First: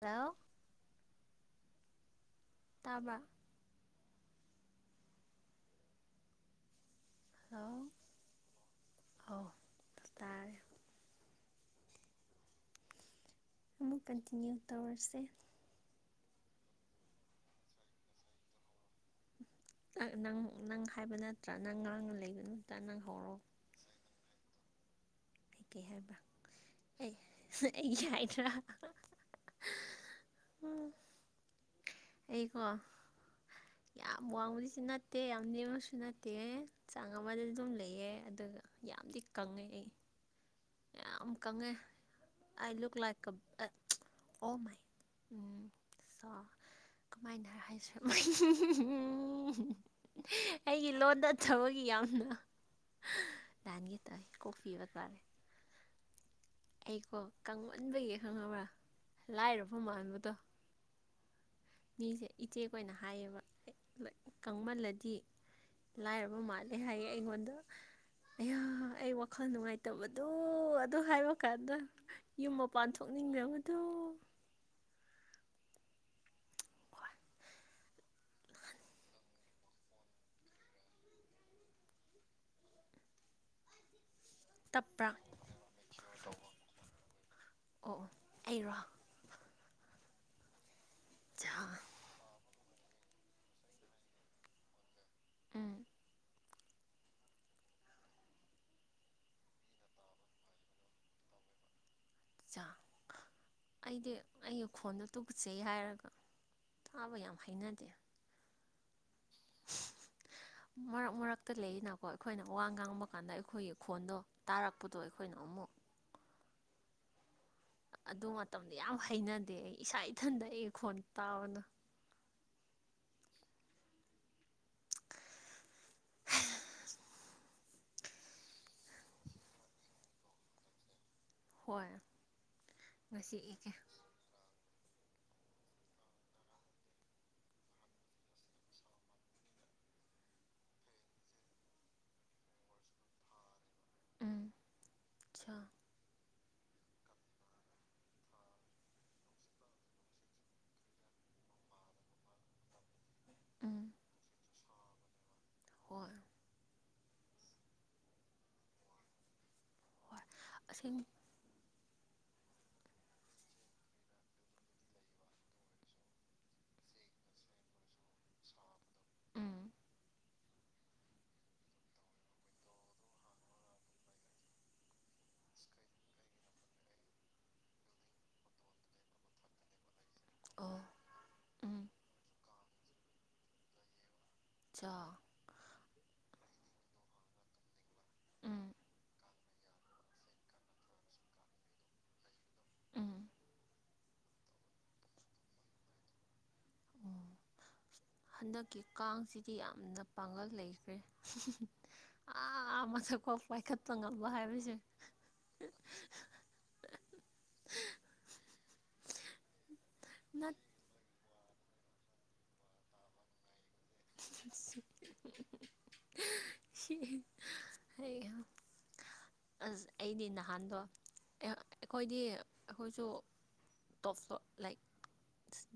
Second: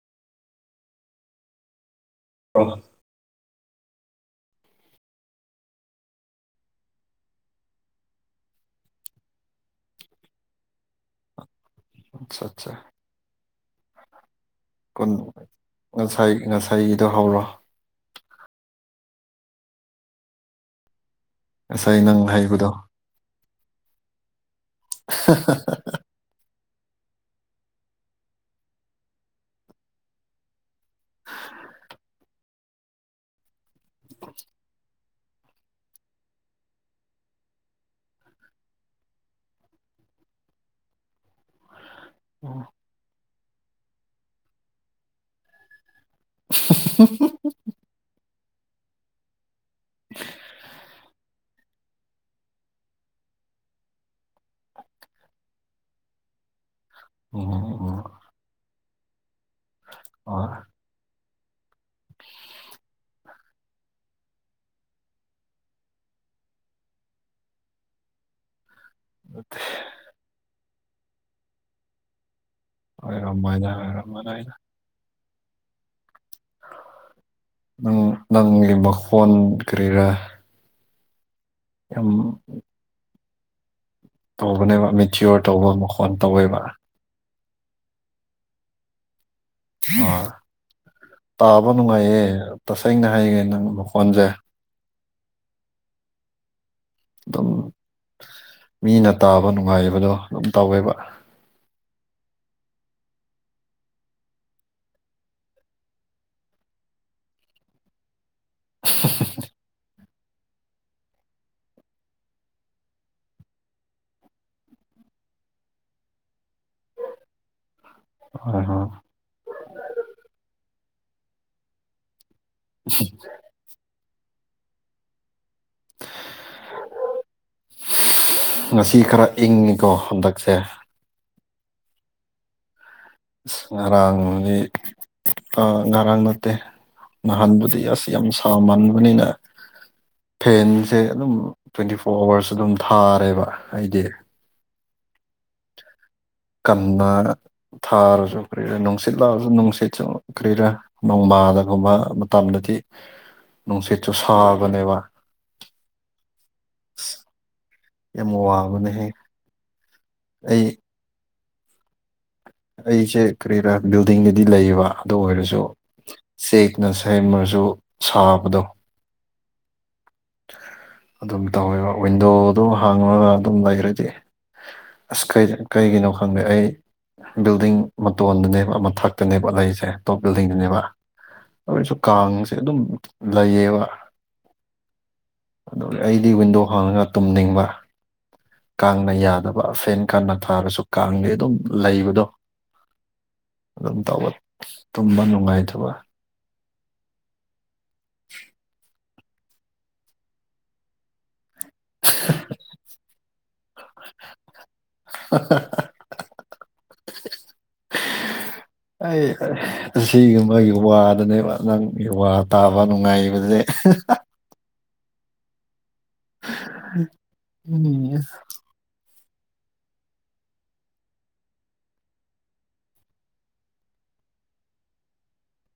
Hello ꯑꯣ ꯇꯥꯕꯔꯥ hello ꯑꯥꯎ ꯇꯥꯔꯦ ꯑꯆꯥ ꯑꯠꯆꯥ ꯑꯃꯃꯛ ꯀꯟꯇꯤꯅꯌꯨ ꯀꯨꯟ ꯉꯁꯥꯏ ꯉꯁꯥꯏꯗꯣ ꯍꯧꯔꯣ ꯅꯪ ꯅꯪ ꯍꯥꯏꯕ ꯅꯠꯇ꯭ꯔꯥ ꯅꯪ ꯉꯁꯥꯏ ꯉꯥꯡꯅ ꯂꯩꯕ ꯍꯩꯕꯗꯣ ꯅꯠꯇ꯭ꯔꯥ ꯅꯪ ꯍꯧꯔꯛꯑꯣ ꯀꯩꯀꯩ ꯍꯥꯏꯕ ꯑꯦ ꯑꯩꯒꯤ ꯍꯥꯏꯗ꯭ꯔꯥ ꯑꯩꯀꯣ ꯌꯥꯝ ꯋꯥꯡꯕꯗꯤ ꯁꯤ ꯅꯠꯇꯦ ꯅꯠꯇꯦ ꯌꯥꯝ ꯅꯦꯝꯕꯁꯨ ꯅꯠꯇꯦ ꯆꯥꯡ ꯑꯃꯗ ꯑꯗꯨꯝ ꯂꯩꯌꯦꯦ ꯑꯗꯨꯒ ꯌꯥꯝꯗꯤ ꯀꯪꯉꯦ ꯑꯩ ꯌꯥꯝ ꯀꯪꯉꯦ ꯑ ꯂꯨ ꯂꯥꯛꯀ ꯑꯣ ꯃꯥꯏ ꯎꯝ ꯁꯣ ꯀꯃꯥꯏꯅ ꯍꯥꯏꯁꯔꯛ ꯑꯩꯒꯤ ꯂꯣꯟꯗ ꯊꯕꯒꯤ ꯌꯥꯝꯅ ꯇꯟꯒ ꯇꯥꯏ ꯀꯣꯛ ꯄꯤꯕ ꯇꯥꯔꯦ ꯑꯩꯀꯣ ꯎꯝ ꯎꯝ ꯀꯪꯃꯟꯕꯒꯤ ꯈꯪꯉꯕ꯭ꯔꯥ ꯂꯥꯏꯔꯕ ꯃꯥꯟꯕꯗꯣ ꯍꯣꯏ ꯃꯤꯁꯦ ꯏꯆꯦꯛ ꯑꯣꯏꯅ ꯍꯥꯏꯌꯦꯕ ꯀꯪꯃꯜꯂꯗꯤ ꯂꯥꯏꯔꯕ ꯃꯥꯜꯂꯦ ꯍꯥꯏꯌꯦ ꯑꯩꯉꯣꯟꯗ ꯑ ꯑꯩ ꯋꯥꯈꯜ ꯅꯨꯡꯉꯥꯏꯇꯕꯗꯨꯣ ꯑꯗꯨ ꯍꯥꯏꯕ ꯀꯥꯟꯗ ꯌꯨꯝ ꯑꯣꯏꯔꯝꯃꯣꯏꯗ ꯄꯥꯟꯊꯣꯛꯅꯤꯡꯗꯕꯗꯣ ꯑꯣꯏꯔꯝꯃꯔꯣꯏꯗ ꯅꯪ ꯅꯪꯒꯤ ꯃꯈꯣꯟ ꯀꯔꯤꯔ ꯑꯝ ꯇꯧꯕꯅꯦꯕ ꯇꯞꯄ꯭ꯔꯥ ꯃꯦꯆꯤꯌꯣꯔ ꯇꯧꯕ ꯃꯈꯣꯟ ꯇꯧꯋꯦꯕ ꯑꯣ ꯑꯣ ꯑꯩꯔꯣ ꯑꯥ ꯆꯥ ꯇꯥꯕ ꯅꯨꯡꯉꯥꯏꯌꯦ ꯇꯁꯦꯡꯅ ꯍꯥꯏꯒꯦ ꯅꯪ ꯃꯈꯣꯟꯁꯦ ꯑꯝ ꯑꯗꯨꯝ ꯃꯤꯅ ꯇꯥꯕ ꯅꯨꯡꯉꯥꯏꯕꯗꯣ ꯑꯗꯨꯝ ꯇꯧꯋꯦꯕ ꯆꯥꯎ ꯑꯩꯗꯤ ꯑꯩꯒꯤ ꯈꯣꯟꯗ ꯇꯨꯆꯩ ꯍꯥꯏꯔꯒ ꯊꯥꯕ ꯌꯥꯝ ꯍꯩꯅꯗꯦ [unintelligible] ꯃꯔꯛ ꯃꯔꯛꯇ ꯂꯩꯔꯤꯅꯀꯣ ꯑꯩꯈꯣꯏꯅ ꯋꯥ ꯉꯥꯡꯕ ꯀꯥꯟꯗ ꯑꯩꯈꯣꯏꯒꯤ ꯈꯣꯟꯗꯣ ꯇꯥꯔꯛꯄꯗꯣ ꯑꯩꯈꯣꯏꯅ ꯑꯃꯨꯛ ꯑꯗꯨ ꯃꯇꯝꯗ ꯌꯥꯝ ꯍꯩꯅꯗꯦ ꯏꯁꯥ ꯏꯊꯟꯗ ꯑꯩꯒꯤ ꯈꯣꯟ ꯇꯥꯕꯗꫭ [unintelligible] ꯉꯁꯤ ꯈꯔ ꯏꯪꯉꯤꯀꯣ ꯍꯟꯗꯛꯁꯦ ꯍꯣꯏ ꯉꯁꯤ ꯏꯒꯦ ꯉꯔꯥꯡꯗꯤ ꯑꯥ ꯉꯔꯥꯡ ꯅꯠꯇꯦ ꯅꯍꯥꯟꯕꯨꯗꯤ ꯑꯁ ꯌꯥꯝ ꯁꯃꯟꯕꯅꯤꯅ‌ ꯐꯦꯟꯁꯦ ꯑꯗꯨꯝ ꯇ꯭ꯋꯦꯟꯇꯤ ꯐꯣꯔ ꯑꯋꯥꯔꯁ ꯑꯗꯨꯝ ꯊꯥꯔꯦꯕ ꯑꯩꯗꯤ ꯎꯝ ꯆꯥ ꯀꯟꯅ ꯊꯥꯔꯁꯨ ꯀꯔꯤꯔꯥ ꯅꯨꯡꯁꯤꯠ ꯂꯥꯛꯑꯁꯨ ꯅꯨꯡꯁꯤꯠꯁꯨ ꯀꯔꯤꯔꯥ ꯅꯣꯡꯃꯥꯗꯒꯨꯝꯕ [unintelligible] ꯃꯇꯝꯗꯗꯤ ꯎꯝ ꯅꯨꯡꯁꯤꯠ ꯆꯁꯨ ꯁꯥꯕꯅꯦꯕ ꯍꫭꯏ ꯑꯁ ꯌꯥꯝ ꯋꯥꯡꯕꯅꯦꯍꯦ ꯑꯩ ꯎ [unintelligible] ꯑꯩꯁꯦ ꯀꯔꯤꯔꯥ ꯕꯤꯜꯗꯤꯡꯗꯗꯤ ꯂꯩꯌꯦꯕ ꯑꯗꯨ ꯑꯣꯏꯔꯁꯨ ꯆꯦꯛꯅ ꯁꯩꯃꯔꯁꯨ ꯁꯥꯕꯗꯣ ꯎꯝ ꯑꯗꯨꯝ ꯇꯧꯋꯦꯕ ꯋꯤꯟꯗꯣꯒꯗꯨ ꯍꯥꯡꯉꯒ ꯑꯗꯨꯝ ꯂꯩꯈꯔꯗꯤ ꯑꯁ ꯀꯩꯒꯤ ꯀꯩꯒꯤꯅꯣ ꯈꯪꯗꯦ ꯑꯩ ꯕꯤꯜꯗꯤꯡ ꯃꯇꯣꯟꯗꯅꯦꯕ ꯃꯊꯛꯇꯅꯦꯕ ꯂꯩꯁꯦ ꯑꯇꯣꯞ ꯕꯤꯜꯗꯤꯡꯗꯨꯅꯦꯕ ꯑꯣ ꯑꯗꯨ ꯎꯝ ꯑꯣꯏꯔꯁꯨ ꯀꯥꯡꯁꯦ ꯑꯗꯨꯝ ꯂꯩꯌꯦꯕ ꯆꯥꯎ ꯑꯗꯨꯒ ꯑꯩꯗꯤ ꯋꯤꯟꯗꯣ ꯍꯥꯡꯉꯒ ꯇꯨꯝꯅꯤꯡꯕ ꯎꯝ ꯀꯥꯡꯅ ꯌꯥꯗꯕ ꯐꯦꯟ ꯀꯟꯅ ꯊꯥꯔꯁꯨ ꯀꯥꯡꯗꯤ ꯑꯗꯨꯝ ꯂꯩꯕꯗꯣ ꯎꯝ ꯑꯗꯨꯝ ꯇꯧꯕ ꯇꯨꯝꯕ ꯅꯨꯡꯉꯥꯏꯇꯕ ꯎꯝ ꯍꯟꯗꯛꯀꯤ ꯀꯥꯡꯁꯤꯗꯤ ꯌꯥꯝꯅ ꯄꯥꯡꯒꯜ ꯂꯩꯈ꯭ꯔꯦ ꯑꯥ ꯃꯊꯛꯐꯥꯎ ꯄꯥꯏꯈꯠꯄ ꯉꯝꯕ ꯍꯥꯏꯕꯁꯦ [unintelligible] [unintelligible] ꯑꯩ ꯅꯠ ꯑꯁꯤꯒꯨꯝꯕꯒꯤ ꯋꯥꯗꯅꯦꯕ ꯅꯪꯒꯤ ꯋꯥ ꯇꯥꯕ ꯅꯨꯡꯉꯥꯏꯔꯤꯕꯁꯦ ꯑ [unintelligible] ꯑꯅꯤ [unintelligible] ꯑꯁ ꯑꯩꯗꯤ ꯅꯍꯥꯟꯗꯣ ꯑꯩꯈꯣꯏꯗꯤ ꯑꯩꯈꯣꯏꯁꯨ ꯇꯣꯞ [unintelligible] ꯂꯥꯏꯛ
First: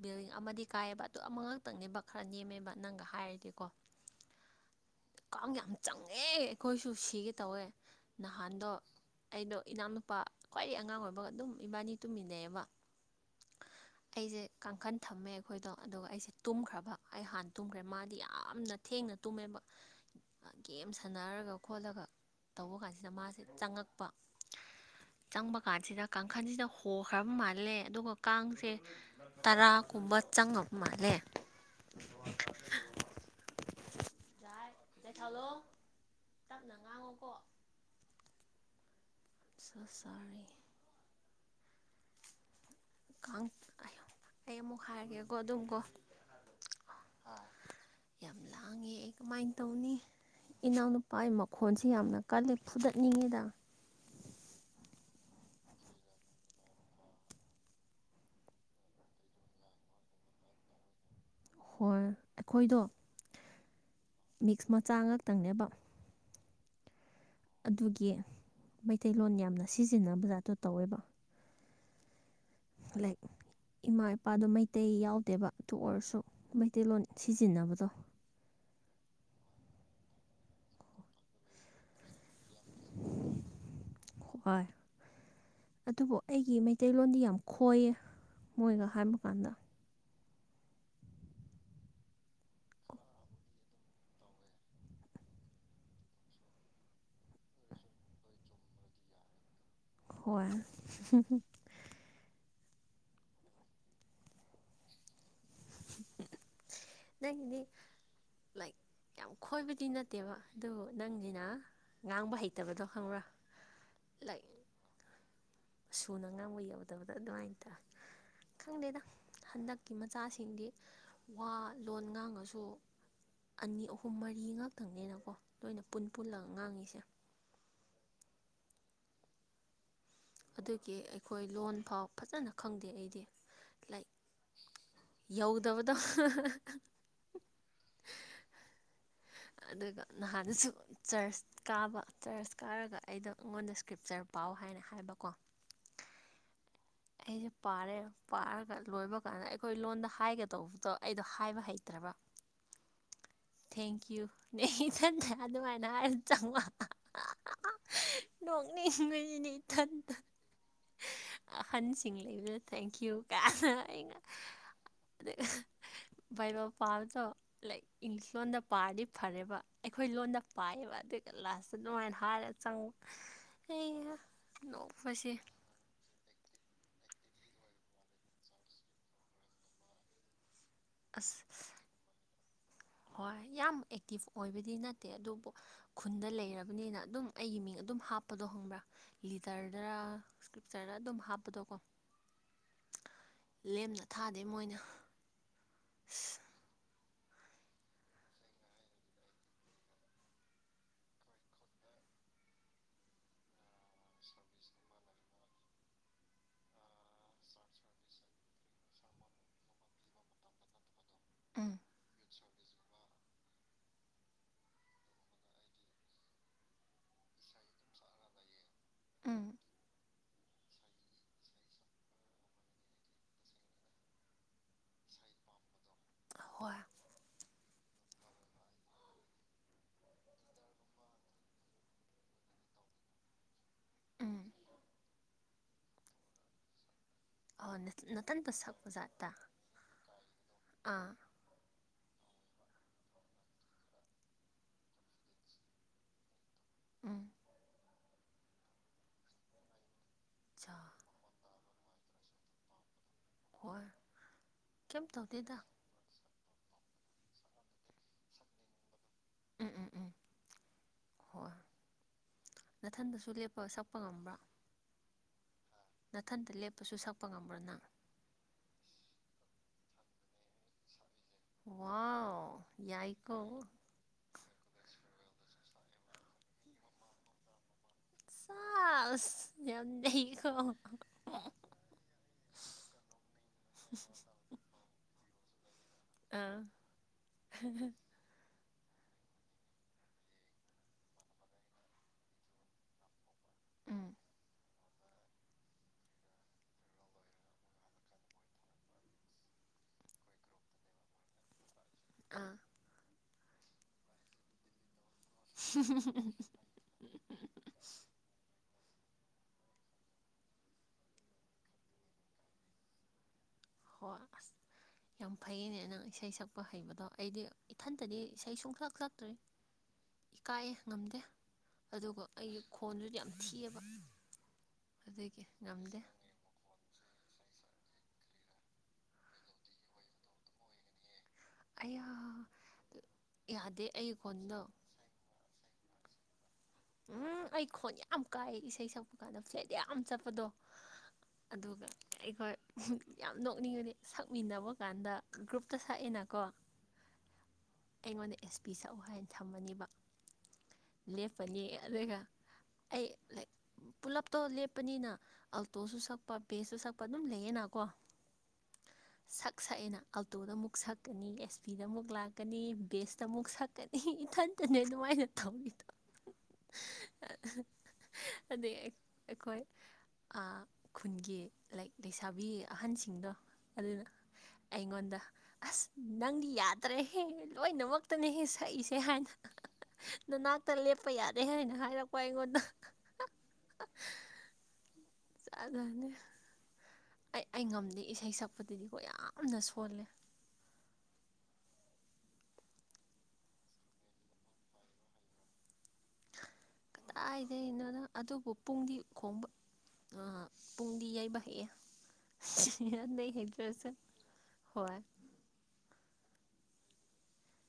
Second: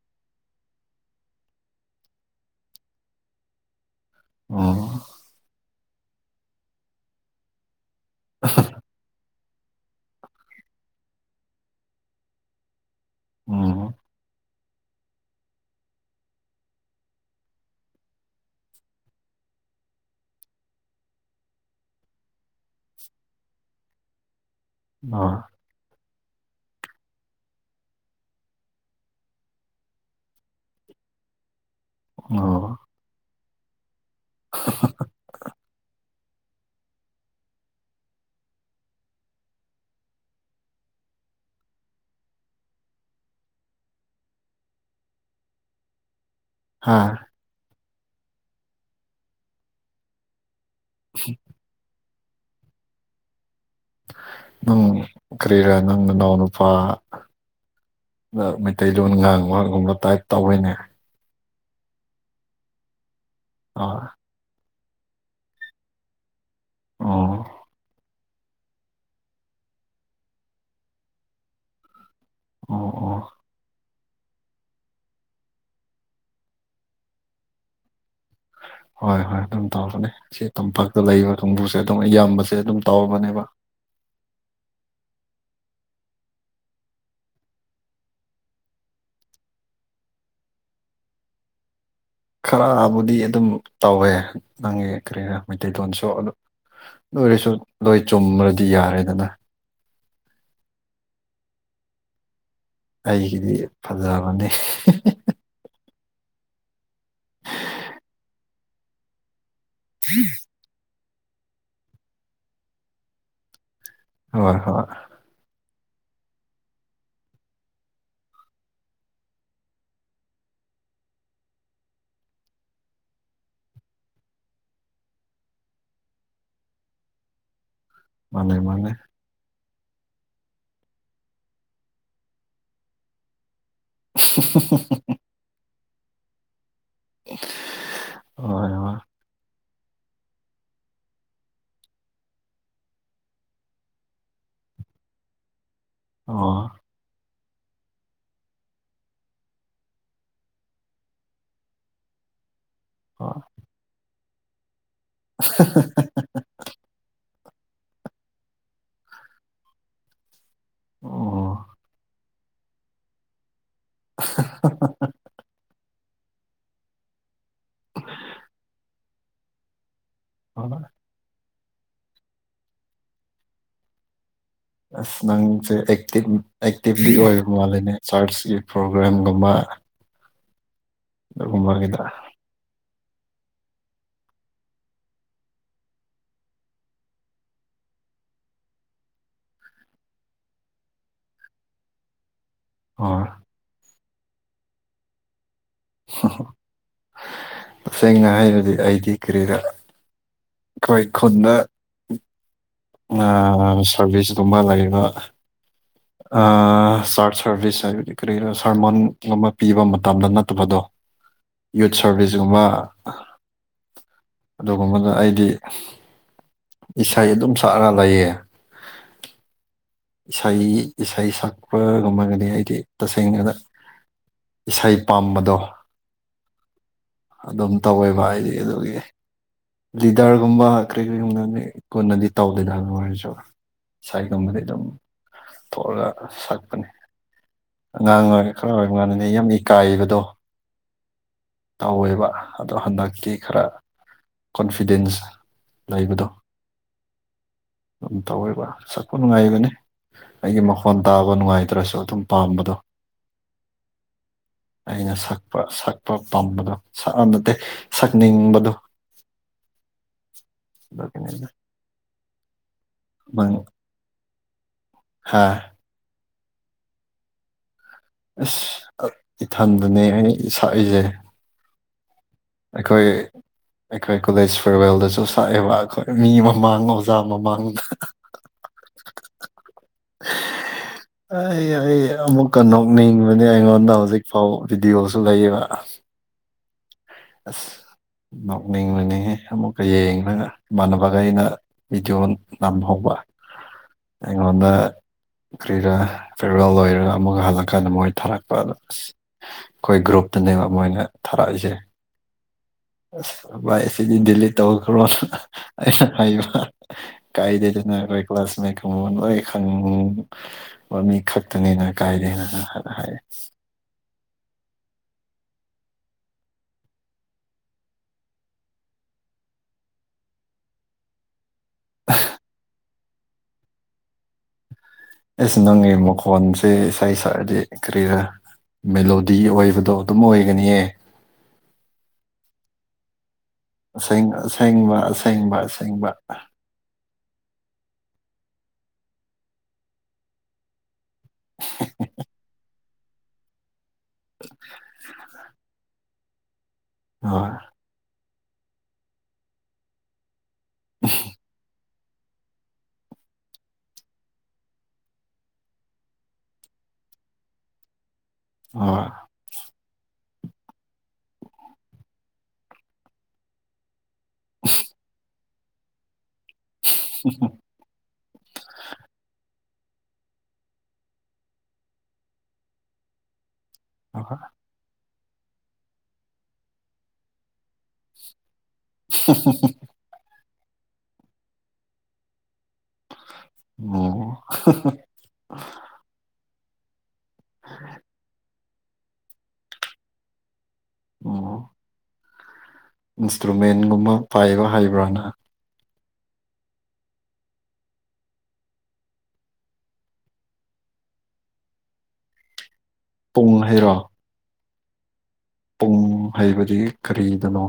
ꯕꯤꯜꯗꯤꯡ ꯑꯃꯗꯤ ꯀꯥꯏꯑꯕ ꯑꯗꯨ ꯑꯃꯉꯛꯇꯪꯅꯦꯕ ꯈꯔ ꯅꯦꯝꯃꯦꯕ ꯅꯪꯒ ꯍꯥꯏꯔꯗꯤꯀꯣ ꯎꯝ ꯀꯥꯡ ꯌꯥꯝ ꯆꯪꯉꯦ ꯑꯩꯈꯣꯏꯁꯨ ꯁꯤꯒꯦ ꯇꯧꯋꯦ ꯅꯍꯥꯟꯗꯣ ꯑꯩꯗꯣ ꯏꯅꯥꯎꯅꯨꯄꯥ ꯈ꯭ꯋꯥꯏꯗꯒꯤ ꯑꯉꯥꯡ ꯑꯣꯏꯕꯒ ꯑꯗꯨꯝ ꯏꯕꯥꯅꯤ ꯇꯨꯝꯃꯤꯟꯅꯩꯑꯕ ꯎꯝ ꯑꯩꯁꯦ ꯀꯥꯡꯈꯟ ꯊꯝꯃꯦ ꯑꯩꯈꯣꯏꯗꯣ ꯑꯗꯨꯒ ꯑꯩꯁꯦ ꯇꯨꯝꯈ꯭ꯔꯕ ꯑꯩ ꯍꯥꯟꯅ ꯇꯨꯝꯈ꯭ꯔꯦ ꯃꯥꯗꯤ ꯌꯥꯝꯅ ꯊꯦꯡꯅ ꯇꯨꯝꯃꯦꯕ ꯒꯦꯝ ꯁꯥꯟꯅꯔꯒ ꯈꯣꯠꯂꯒ ꯇꯧꯕ ꯀꯥꯟꯁꯤꯗ ꯃꯥꯁꯦ ꯆꯪꯉꯛꯄ ꯑꯣ ꯆꯪꯕ ꯀꯥꯟꯁꯤꯗ ꯀꯥꯡꯈꯜꯁꯤꯗ ꯍꯣꯈ꯭ꯔꯕ ꯃꯥꯜꯂꯦ ꯑꯗꯨꯒ ꯀꯥꯡꯁꯦ ꯇꯔꯥꯒꯨꯝꯕ ꯆꯪꯉꯕ ꯃꯥꯜꯂꯦ ꯑꯣ ꯥꯏ [unintelligible] ꯀꯩ ꯊꯂꯣ ꯇꯞꯅ ꯉꯥꯡꯉꯣꯀꯣ ꯆꯥꯛ ꯆꯔ‌ꯦ ꯀꯥꯡ ꯑꯩ ꯑꯃꯨꯛ ꯍꯥꯏꯔꯒꯦꯀꯣ ꯑꯗꯨꯝ ꯀꯣ ꯍꯥꯥ ꯌꯥꯝ ꯂꯥꯡꯉꯦ ꯑꯩ ꯀꯃꯥꯏꯅ ꯇꯧꯅꯤ ꯏꯅꯥꯎꯅꯨꯄꯥꯒꯤ ꯃꯈꯣꯟꯁꯤ ꯌꯥꯝꯅ ꯀꯜꯂꯤ ꯐꯨꯗꯠꯅꯤꯡꯉꯤꯗ ꯅꯪ ꯀꯔꯤꯔꯥ ꯅꯪ ꯅꯅꯥꯎ ꯅꯨꯄꯥ ꯃꯩꯇꯩꯂꯣꯟ ꯉꯥꯡꯕ ꯉꯨꯝꯕ ꯇꯥꯏꯞ ꯇꯧꯋꯩꯅꯦ ꯍꯣꯏ ꯑꯩꯈꯣꯏꯗꯣ ꯑꯣ ꯃꯤꯛꯁ ꯃꯆꯥ ꯉꯥꯛꯛꯇꯪꯅꯦꯕ ꯑꯣ ꯑꯗꯨꯒꯤ ꯃꯩꯇꯩꯂꯣꯟ ꯌꯥꯝꯅ ꯁꯤꯖꯤꯟꯅ ꯖꯥꯠꯇꯣ ꯇꯧꯋꯦꯕ ꯑꯣ ꯂꯥꯏꯛ ꯑꯣ ꯏꯃꯥ ꯏꯄꯥꯗꯣ ꯃꯩꯇꯩ ꯌꯥꯎꯗꯦꯕ ꯑꯗꯨ ꯑꯣꯏꯔꯁꯨ ꯃꯩꯇꯩꯂꯣꯟ ꯁꯤꯖꯤꯟꯅꯕꯗꯣ ꯍꯣꯏ ꯍꯣꯏ ꯑꯗꯨꯝ ꯇꯧꯔꯕꯅꯦ ꯁꯤ ꯇꯝꯄꯥꯛꯇ ꯂꯩꯕ ꯀꯥꯡꯕꯨꯁꯦ ꯑꯗꯨꯝ ꯑꯌꯥꯝꯕꯁꯦ ꯑꯗꯨꯝ ꯇꯧꯔꯕꯅꯦꯕ ꯍꯏ ꯑꯗꯨꯕꯨ ꯑꯩꯒꯤ ꯃꯩꯇꯩꯂꯣꯟꯗꯤ ꯌꯥꯝ ꯈꯣꯏꯌꯦ ꯃꯣꯏꯒ ꯍꯥꯏꯕ ꯀꯥꯟꯗ [inaudible] ꯈꯔꯕꯨꯗꯤ ꯑꯗꯨꯝ ꯇꯧꯋꯦ ꯅꯪꯒꯤ ꯀꯔꯤꯅ ꯃꯩꯇꯩꯂꯣꯟꯁꯨ ꯑꯗꯨ ꯂꯣꯏꯔꯁꯨ ꯂꯣꯏ ꯆꯨꯝꯃ꯭ꯔꯗꯤ ꯌꯥꯔꯦꯗꯅ ꯍꯣꯏ ꯑꯩꯒꯤꯗꯤ ꯐꯖꯕꯅꯤ ꯅꯉꯗꯤ ꯂꯥꯏꯛ ꯌꯥꯝ ꯈꯣꯏꯕꯗꯤ ꯅꯠꯇꯦꯕ ꯑꯗꯨꯕꯨ ꯅꯪꯁꯤꯅ ꯉꯥꯡꯕ ꯍꯩꯇꯕꯗꯣ ꯈꯪꯕ꯭ꯔꯥ ꯂꯥꯏꯛ ꯍꯣꯏ ꯍꯣꯏ ꯁꯨꯅ ꯉꯥꯡꯕ ꯌꯧꯗꯕꯗ ꯑꯗꯨꯃꯥꯏꯅ ꯇꯧꯦ ꯈꯪꯗꯦꯗ ꯍꯟꯗꯛꯀꯤ ꯃꯆꯥꯁꯤꯡꯗꯤ ꯋꯥ ꯂꯣꯟ ꯉꯥꯡꯉꯁꯨ ꯑꯅꯤ ꯑꯍꯨꯝ ꯃꯔꯤ ꯉꯥꯛꯇꯪꯅꯦꯅꯀꯣ ꯂꯣꯏꯅ ꯄꯨꯟ ꯄꯨꯜꯂꯒ ꯉꯥꯡꯉꯤꯁꯦ ꯃꯥꯅꯦ ꯃꯥꯅꯦ ꯑꯗꯨꯒꯤ ꯑꯩꯈꯣꯏ ꯂꯣꯟ ꯐꯥꯎ ꯐꯖꯅ ꯈꯪꯗꯦ ꯑꯩꯗꯤ ꯂꯥꯏꯛ ꯌꯧꯗꯕꯗꯣ ꯍ ꯍ ꯑꯗꯨ ꯅꯅꯁꯨ ꯆꯔꯁ ꯀꯥꯕ ꯆꯔꯁ ꯀꯥꯔꯒ ꯑꯩꯗꯣ ꯑꯩꯉꯣꯟꯗ ꯏꯁꯀ꯭ꯔꯤꯞꯆꯔ ꯄꯥꯎ ꯍꯥꯏꯅ ꯍꯥꯏꯕꯀꯣ꯫ ꯑꯣ꯫ ꯑꯩꯁꯦ ꯄꯥꯔꯦ ꯄꯥꯔꯒ ꯂꯣꯏꯕ ꯀꯥꯟꯗ ꯑꯩꯈꯣꯏ ꯂꯣꯟꯗ ꯍꯥꯏꯒꯗꯧꯕꯗꯣ ꯑꯩꯗꯣ ꯍꯥꯏꯕ ꯍꯩꯇ꯭ꯔꯕ ꯑꯣ ꯊꯦꯡꯀ ꯌꯨ ꯅ ꯊ ꯑꯗꯨꯃꯥꯏꯅ ꯅꯣꯛꯅꯤꯡꯉꯤꯅꯤ ꯏꯊꯟꯇ꯫ ꯑꯣ ꯍꯣꯏ ꯑꯍꯟꯁꯤꯡ ꯂꯩꯕꯗ ꯊꯦꯡꯀ꯭ꯌꯨ ꯀꯥꯏ ꯑꯩꯅ꯫ ꯚꯏꯕꯜ ꯄꯥꯕꯗꯣ ꯂꯥꯏꯛ ꯏꯪꯂꯤꯁ ꯂꯣꯟꯗ ꯄꯥꯔꯗꯤ ꯐꯔꯦꯕ꯫ ꯑꯈꯣꯏ ꯂꯣꯟꯗ ꯄꯥꯏꯑꯌꯦꯕ ꯑꯗꯨꯒ ꯂꯥꯁꯇ ꯑꯗꯨꯃꯥꯏꯅ ꯍꯥꯏꯔ ꯆꯪꯕ ꯍꯩ ꯍꯥ꯫ ꯑꯁ ꯅꯪꯁꯦ ꯑꯦꯛꯇꯤꯚ ꯑꯦꯛꯇꯤꯚꯂꯤ ꯑꯣꯏꯕ ꯃꯥꯂꯦꯅꯦ ꯆꯔꯁꯀꯤ ꯄ꯭ꯔꯣꯒ꯭ꯔꯥꯝꯒꯨꯝꯕ꯫ ꯑꯁ ꯑꯗꯨꯒꯨꯝꯕꯒꯤꯗ ꯍꯣꯏ ꯌꯥꯝ ꯑꯦꯛꯇꯤꯞ ꯑꯣꯏꯕꯗꯤ ꯅꯠꯇꯦ ꯑꯗꯨꯕꯨ꯫ ꯈꯨꯟꯗ ꯂꯩꯔꯕꯅꯤꯅ ꯑꯗꯨꯝ ꯑꯩꯒꯤ ꯃꯤꯡ ꯑꯗꯨꯝ ꯍꯥꯞꯄꯗꯣ ꯈꯪꯕ꯭ꯔꯥ꯫ ꯂꯤꯗꯔꯅꯔ ꯏꯁꯀ꯭ꯔꯤꯞꯆꯔꯅ ꯑꯗꯨꯝ ꯍꯥꯞꯄꯗꯣꯀꯣ꯫ ꯑꯣ꯫ ꯂꯦꯝꯅ ꯊꯥꯗꯦ ꯃꯣꯏꯅ꯫ ꯇꯁꯦꯡꯅ ꯍꯥꯏꯔꯗꯤ ꯑꯩꯗꯤ ꯀꯔꯤꯔ꯫ ꯑꯈꯣꯏ ꯈꯨꯟꯗ ꯑꯃꯥ ꯁꯥꯔꯚꯤꯁꯀꯨꯝꯕ ꯂꯩꯕ꯫ ꯫ [inaudible] ꯆꯥꯔꯖ ꯁꯔꯚꯤꯁ ꯍꯥꯏꯕꯗꯤ ꯀꯔꯤ ꯁꯥꯔꯃꯣꯟ ꯑꯃ ꯄꯤꯕ ꯃꯇꯝꯗ ꯅꯠꯇꯕꯗꯣ꯫ ꯎꯝ ꯌꯨꯠ ꯁꯥꯔꯚꯤꯁꯒꯨꯝꯕ ꯑꯗꯨꯒꯨꯝꯕꯅ ꯑꯩꯗꯤ꯫ ꯏꯁꯩ ꯑꯗꯨꯝ ꯁꯛꯑꯒ ꯂꯩꯌꯦ꯫ ꯎꯝ꯫ ꯏꯁꯩ ꯏꯁꯩ ꯁꯛꯄ ꯉꯝꯃꯒꯅꯤ ꯍꯥꯏꯗꯤ ꯇꯁꯦꯡꯅ꯫ ꯏꯁꯩ ꯄꯥꯝꯕꯗꯣ꯫ ꯍꯣꯏ꯫ ꯑꯗꯨꯝ ꯇꯧꯋꯦꯕ ꯍꯥꯏꯗꯤ ꯑꯗꯨꯒꯤ꯫ ꯂꯤꯗꯔꯒꯨꯝꯕ ꯀꯔꯤ ꯀꯔꯤꯒꯨꯝꯕꯅꯤ ꯀꯣꯟꯅꯗꯤ ꯇꯧꯗꯦꯅ ꯃꫭꯏꯁꯨ꯫ ꯎꯝ ꯁꯥꯏꯒꯕꯗꯒꯤ ꯑꯗꯨꯝ ꯊꯣꯛꯂꯒ ꯁꯛꯄꯅꯤ꯫ ꯑꯣ ꯅ- ꯑꯉꯥꯡ ꯅꯊꯟꯇ ꯑꯣꯏ ꯈꯔ ꯁꯛꯄ ꯑꯣꯏꯕ ꯖꯥꯠꯇ ꯒꯥꯟꯗꯗꯤ ꯌꯥꯝ ꯏꯀꯥꯏꯕꯗꯣ꯫ ꯑꯥ ꯇꯧꯋꯦꯕ ꯑꯗꯣ ꯍꯟꯗꯛꯇꯤ ꯈꯔ꯫ ꯀꯣꯟꯐꯤꯗꯦꯟꯁ ꯂꯩꯕꯗꯣ꯫ ꯎꯝ꯫ ꯑꯗꯨꯝ ꯇꯧꯋꯦꯕ ꯁꯛꯄ ꯅꯨꯡꯉꯥꯏꯕꯅꯤ ꯑꯩꯒꯤ ꯆꯥ ꯃꯈꯣꯟ ꯇꯥꯕ꯫ ꯅꯨꯡꯉꯥꯏꯇ꯭ꯔꯁꯨ ꯑꯗꯨꯝ ꯄꯥꯝꯕꯗꯣ ꯍꯣꯏ ꯀꯩꯝ ꯑꯩꯅ ꯇꯧꯗꯦꯗ ꯁꯛꯄ꯫ ꯄꯥꯝꯕꯗꯣ ꯁꯛꯅ ꯅꯠꯇꯦ ꯁꯛꯅꯤꯡꯕꯗꯣ꯫ ꯎꯝ ꯎꯝ ꯎꯝ ꯑꯗꯨꯒꯤꯅꯤꯗ ꯍꯣꯏ ꯅꯊꯟꯗꯁꯨ ꯅꯪ ꯂꯦꯞꯄꯒ ꯁꯛ꯫ ꯄꯉꯝꯕ꯭ꯔꯥ꯫ ꯍꯥ꯫ ꯅꯥꯊꯟꯇ ꯂꯦꯞꯄꯁꯨ ꯁꯛꯄ ꯉꯝꯕ꯭ꯔꫭ ꯅꯪ꯫ ꯑꯁ ꯏꯊꯗꯅꯦ ꯍ‌ꯦ ꯁꯛꯏꯁꯦ꯫ ꯋꯥꯎ꯫ ꯑꯩꯈꯣꯏ꯫ ꯌꯥꯏꯀꯣ ꯑꯈꯣꯏ ꯀꯣꯂꯦꯖ ꯐꯔꯋꯦꯜꯗꯁꯨ ꯁꯛꯑꯦꯕ ꯑꯈꯣꯏ ꯃꯤ ꯃꯃꯥꯡ ꯑꯣꯖꯥ ꯃꯃꯥꯡꯗ꯫ ꯁꯥꯁ ꯌꯥꯝꯅꯩꯀꯣ꯫ ꯑꯩ ꯑꯩ ꯑꯃꯨꯛꯀ ꯅꯣꯛꯅꯤꯡꯕꯅꯤ ꯑꯩꯉꯣꯟꯗ ꯍꯧꯖꯤꯛ ꯐꯥꯎꯕ ꯚꯗꯤꯑꯣꯁꯨ ꯂꯩꯌꯦꯕ꯫ ꯑꯥ ꯑꯁ ꯅꯣꯛꯅꯤꯡ ꯂꯣꯏꯅꯤꯡꯉꯤ ꯑꯃꯨꯛꯀ ꯌꯦꯡꯅꯒ ꯏꯃꯥꯟꯅꯕꯒ ꯑꯩꯅ ꯆ ꯅꯝꯕꯕ ꯎꯝ ꯑꯉꯣꯗ ꯄꯨ ꯀ꯭ꯔꯤꯔꯥ ꯐꯦꯔꯋꯦꯜ ꯑꯣꯏꯣꯏꯔꯒ ꯑꯃꯛꯒ ꯍꯜꯂꯛꯀꯥꯟꯗ ꯃꯣꯏ ꯊꯥꯔꯛꯄ ꯑꯗꯣ ꯑꯁ ꯑꯩꯈꯣꯏ ꯒ꯭ꯔꯨꯞꯇꯅꯦꯕ ꯃꯣꯏꯅ ꯊꯥꯔꯛꯏꯁꯦ ꯑꯥ ꯑ ꯥꯏ ꯁꯤꯗꯤ ꯗꯜꯂꯤ ꯇꯧ ꯈꯔꯣꯩꯅ ꯐ ꯀꯥꯏꯗꯩꯗꯅꯦ ꯀ꯭ꯂꯥꯁꯪꯦ ꯈꯪ ꯋꯥꯃꯤ ꯈꯛꯇꯅꯤ ꯅꫭꯏ ꯀꯥꯏ ꯂꯩ ꯍꯥꯟꯅ ꯍꯥꯏꯌ‌ꯦ꯫ ꯍꫭ ꯑꯁ꯫ ꯌꯥꯝ ꯐꯩꯌꯦꯅꯦ ꯅꯪ ꯏꯁꯩ ꯁꯛꯄ ꯍꯩꯕꯗꯣ ꯑꯩꯗꯤ ꯏꯊꯟꯇꯗꯤ ꯏꯁꯩ ꯁꯨꯡ ꯁꯛ ꯁꯛꯇ꯭ꯔꯤ꯫ ꯏꯀꯥꯏꯌ‌ꯦ ꯉꯝꯗꯦ꯫ ꯑꯗꯨꯒ ꯑꯩꯒꯤ ꯈꯣꯟꯗꯨ ꯌꯥꯝ ꯊꯤꯌ‌‌ꯦꯕ꯫ ꯑꯦꯁ ꯅꯪꯒꯤ ꯃꯈꫭꯜ꯫ ꯐꯣꯟꯁꯦ ꯏꯁꯥ ꯏꯁꯥꯗꯤ ꯀꯔꯤꯔ ꯃꯦꯂꯣꯗꯤ ꯑꯣꯏꯕꯗꯣ ꯑꯗꯨꯝ ꯑꯣꯏꯒꯅꯤꯌꯦ꯫ ꯑꯩꯌꯥ꯫ ꯑꯁ ꯑꯁꯦꯡꯕ ꯑꯁꯦꯡꯕ ꯑꯁꯦꯡꯕ ꯎꯝ ꯑꯩ ꯈꯣꯟ ꯌꯥꯝ ꯀꯥꯏ ꯏꯁꯩ ꯁꯛꯄ ꯀꯥꯟꯗ ꯐ꯭ꯂꯦꯠ ꯌꯥꯝ ꯆꯠꯄꯗꯣ ꯑꯗꯨꯒ ꯑꯩꯈꯣꯏ ꯌꯥꯝ ꯅꯣꯛꯅꯤꯡꯉꯅꯤ ꯁꯛꯃꯤꯟꯅꯕ ꯀꯥꯟꯗ ꯒ꯭ꯔꯨꯞꯇ ꯁꯛꯑꯦꯅꯀꯣ ꯍꯣꯏ ꯑꯩꯉꯣꯟꯗ ꯑꯦꯁ ꯄꯤ ꯁꯛꯎ ꯍꯥꯏꯅ ꯊꯝꯃꯅꯤꯕ ꯂꯦꯞꯄꯅꯤ ꯑꯗꯨꯒ ꯑꯩ ꯂꯩꯥꯏꯛ ꯄꯨꯂꯞꯇꯣ ꯂꯦꯞꯄꯅꯤꯅ ꯑꯜꯇꯣꯁꯨ ꯁꯛꯄ ꯕꯦꯁꯁꯨ ꯁꯛꯄ ꯑꯗꯨꯝ ꯂꯩꯌꯦꯅꯀꯣ ꯍ ꯁꯛ ꯁꯛꯑꯦꯅ ꯑꯜꯇꯣꯗ ꯑꯃꯨꯛ ꯁꯛꯀꯅꯤ ꯑꯦꯁ ꯄꯤꯗ ꯑꯃꯨꯛ ꯂꯥꯛ ꯁꯛꯀꯅꯤ ꯕꯦꯁꯇ ꯑꯃꯨꯛ ꯁꯛꯀꯅꯤ ꯏꯊꯟꯇꯅꯦ ꯑꯗꯨꯃꯥꯏꯅ ꯇꯧꯔꯤꯗꯣ ꯑꯗꯩ ꯑꯩꯈꯣꯏ ꯈꯨꯟꯒꯤ ꯂꯩ ꯂꯩꯁꯥꯕꯤ ꯑꯍꯟꯁꯤꯡꯗꯣ ꯑꯗꯨꯅ ꯍꯣꯏ ꯍꯣꯏ ꯑꯩꯉꯣꯟꯗ ꯑꯁ ꯅꯪꯗꯤ ꯌꯥꯗ꯭ꯔꯦꯍꯦ ꯂꯣꯏꯅꯃꯛꯇꯅꯦꯍꯦ ꯁꯛꯏꯁꯦ ꯑꯦ ꯍꯥꯏꯅ ꯅꯅꯥꯛꯇ ꯂꯦꯞꯄ ꯌꯥꯔꯦ ꯍꯥꯏꯅ ꯍꯥꯏꯔꯛꯄ ꯑꯩꯉꯣꯟꯗ ꯑꯣ ꯖꯥꯠ ꯖꯥꯠꯅꯤ ꯑꯩ ꯑꯩ ꯉꯝꯗꯦ ꯏꯁꯩ ꯁꯛꯄꯗꯗꯤꯀꯣ ꯌꯥꯝꯅ ꯁꯣꯜꯂꯦ ꯑꯣ ꯑꯣ ꯏꯟꯁꯇ꯭ꯔꯨꯃꯦꯟꯒꯨꯝꯕ ꯄꯥꯏꯕ ꯍꯩꯕ꯭ꯔꯣ ꯅꯪ ꯀꯗꯥꯏꯗꯒꯤꯅꯣꯗ ꯑꯗꯨꯕꯨ ꯄꯨꯡꯗꯤ ꯈꯣꯡꯕ ꯄꯨꯡꯗꯤ ꯌꯩꯕ ꯍꯩꯌꯦ ꯏꯁ ꯄꯨꯡ ꯍꯦꯇꯔꯁ ꯍꯩꯔꯣ ꯍꯣꯏ ꯄꯨꯡ ꯍꯩꯕꯗꯤ ꯀꯔꯤꯗꯅꯣ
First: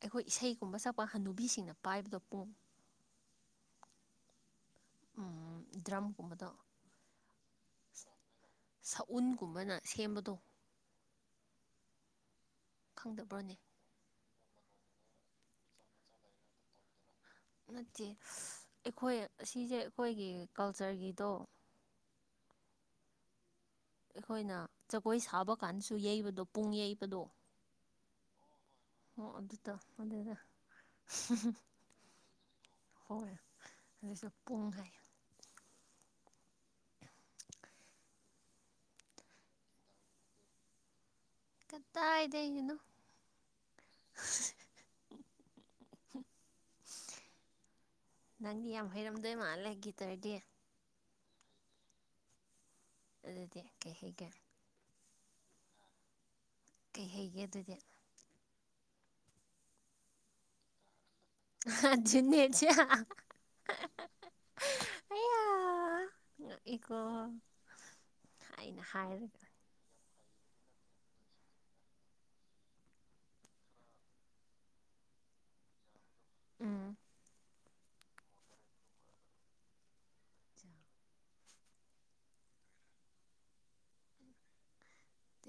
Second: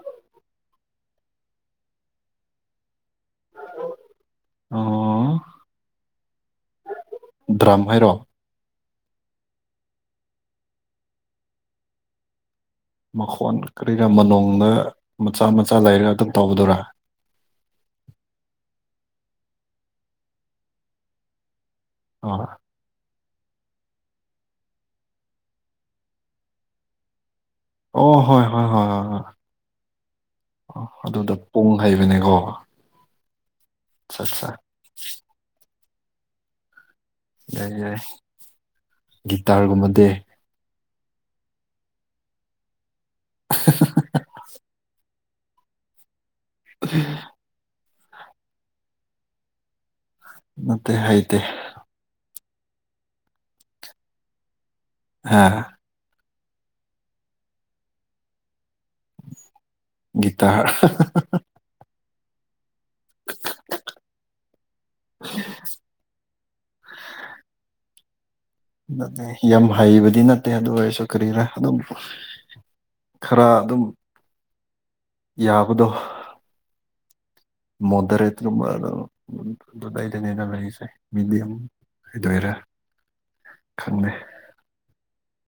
ꯑꯩꯈꯣꯏ ꯏꯁꯩꯒꯨꯝꯕ ꯁꯛꯄ ꯍꯅꯨꯕꯤꯁꯤꯡꯅ ꯄꯥꯏꯕꯗꯣ ꯄꯨꯡ ꯑꯣ ꯎꯝ ꯗ꯭ꯔꯝꯒꯨꯝꯕꯗꯣ ꯗ꯭ꯔꯝ ꯍꯥꯏꯔꯣ ꯁꯎꯟꯒꯨꯝꯕꯅ ꯁꯦꯝꯕꯗꯣ ꯈꯪꯗꯕ꯭ꯔꯅꯦ ꯃꯈꯣꯟ ꯀꯔꯤꯔ ꯃꯅꯣꯡꯗ ꯃꯆꯥ ꯃꯆꯥ ꯂꯩꯔ ꯑꯗꯨꯝ ꯇꯧꯕꯗꯨꯔꯥ ꯅꯠꯇꯦ ꯑꯩꯈꯣꯏ ꯑꯁꯤꯁꯦ ꯑꯩꯈꯣꯏꯒꯤ ꯀꯜꯆꯔꯒꯤꯗꯣ ꯑꯣ ꯑꯩꯈꯣꯏꯅ ꯖꯒꯣꯏ ꯁꯥꯕ ꯀꯥꯟꯗꯁꯨ ꯌꯩꯕꯗꯣ ꯄꯨꯡ ꯌꯩꯕꯗꯣ ꯑꯣ ꯍꯣꯏ ꯍꯣꯏ ꯍꯣꯏ ꯍꯣꯏ ꯍꯣꯏ ꯑꯣ ꯑꯗꯨꯗꯣ ꯑꯗꯨꯗꯣ ꯑꯣ ꯑꯗꯨꯗ ꯄꯨꯡ ꯍꯩꯕꯅꯦꯀꯣ ꯍꯣꯏ ꯑꯠꯆꯥ ꯑꯗꯨꯁꯨ ꯑꯠꯆꯥ ꯄꯨꯡ ꯍꯥꯏ ꯌꯥꯏ ꯌꯥꯏ ꯒꯤꯇꯥꯔꯒꯨꯝꯕꯗꯤ ꯀꯗꯥꯏꯗꯒꯤꯅꯣ [unintelligible] ꯎꯝ ꯅꯪꯗꯤ ꯌꯥꯝ ꯍꯩꯔꯝꯗꯣꯏ ꯃꯥꯜꯂꯦ ꯒꯤꯇꯔꯗꯤ ꯍꯩꯇꯦ ꯍꯩꯇꯦ ꯑꯗꯨꯗꯤ ꯀꯩ ꯍꯩꯒꯦ ꯍꯥ ꯀꯩ ꯍꯩꯒꯦ ꯑꯗꯨꯗꯤ ꯒꯤꯇꯥꯔ ꯍꯥ ꯑꯗꯨꯅꯤ ꯉꯛꯏꯀꯣ ꯑꯩꯅ ꯍꯥꯏꯔꯒ ꯌꯥꯝ ꯍꯩꯕꯗꯤ ꯅꯠꯇꯦ ꯅꯠꯇꯦ ꯑꯗꯨ ꯑꯣꯏꯔꯁꯨ ꯀꯔꯤꯔ ꯑꯗꯨꯝ ꯈꯔ ꯑꯗꯨꯝ ꯌꯥꯕꯗꯣ ꯎꯝ ꯃꯗꯔꯦꯠ ꯀꯨꯝꯕꯗꯣ ꯑꯗꯨꯗꯥꯏꯗꯅꯤꯅ ꯃꯁꯦ ꯃꯤꯦꯗꯤꯌꯝ ꯍꯥꯏꯗꯣꯏꯔ ꯈꯪꯗꯦ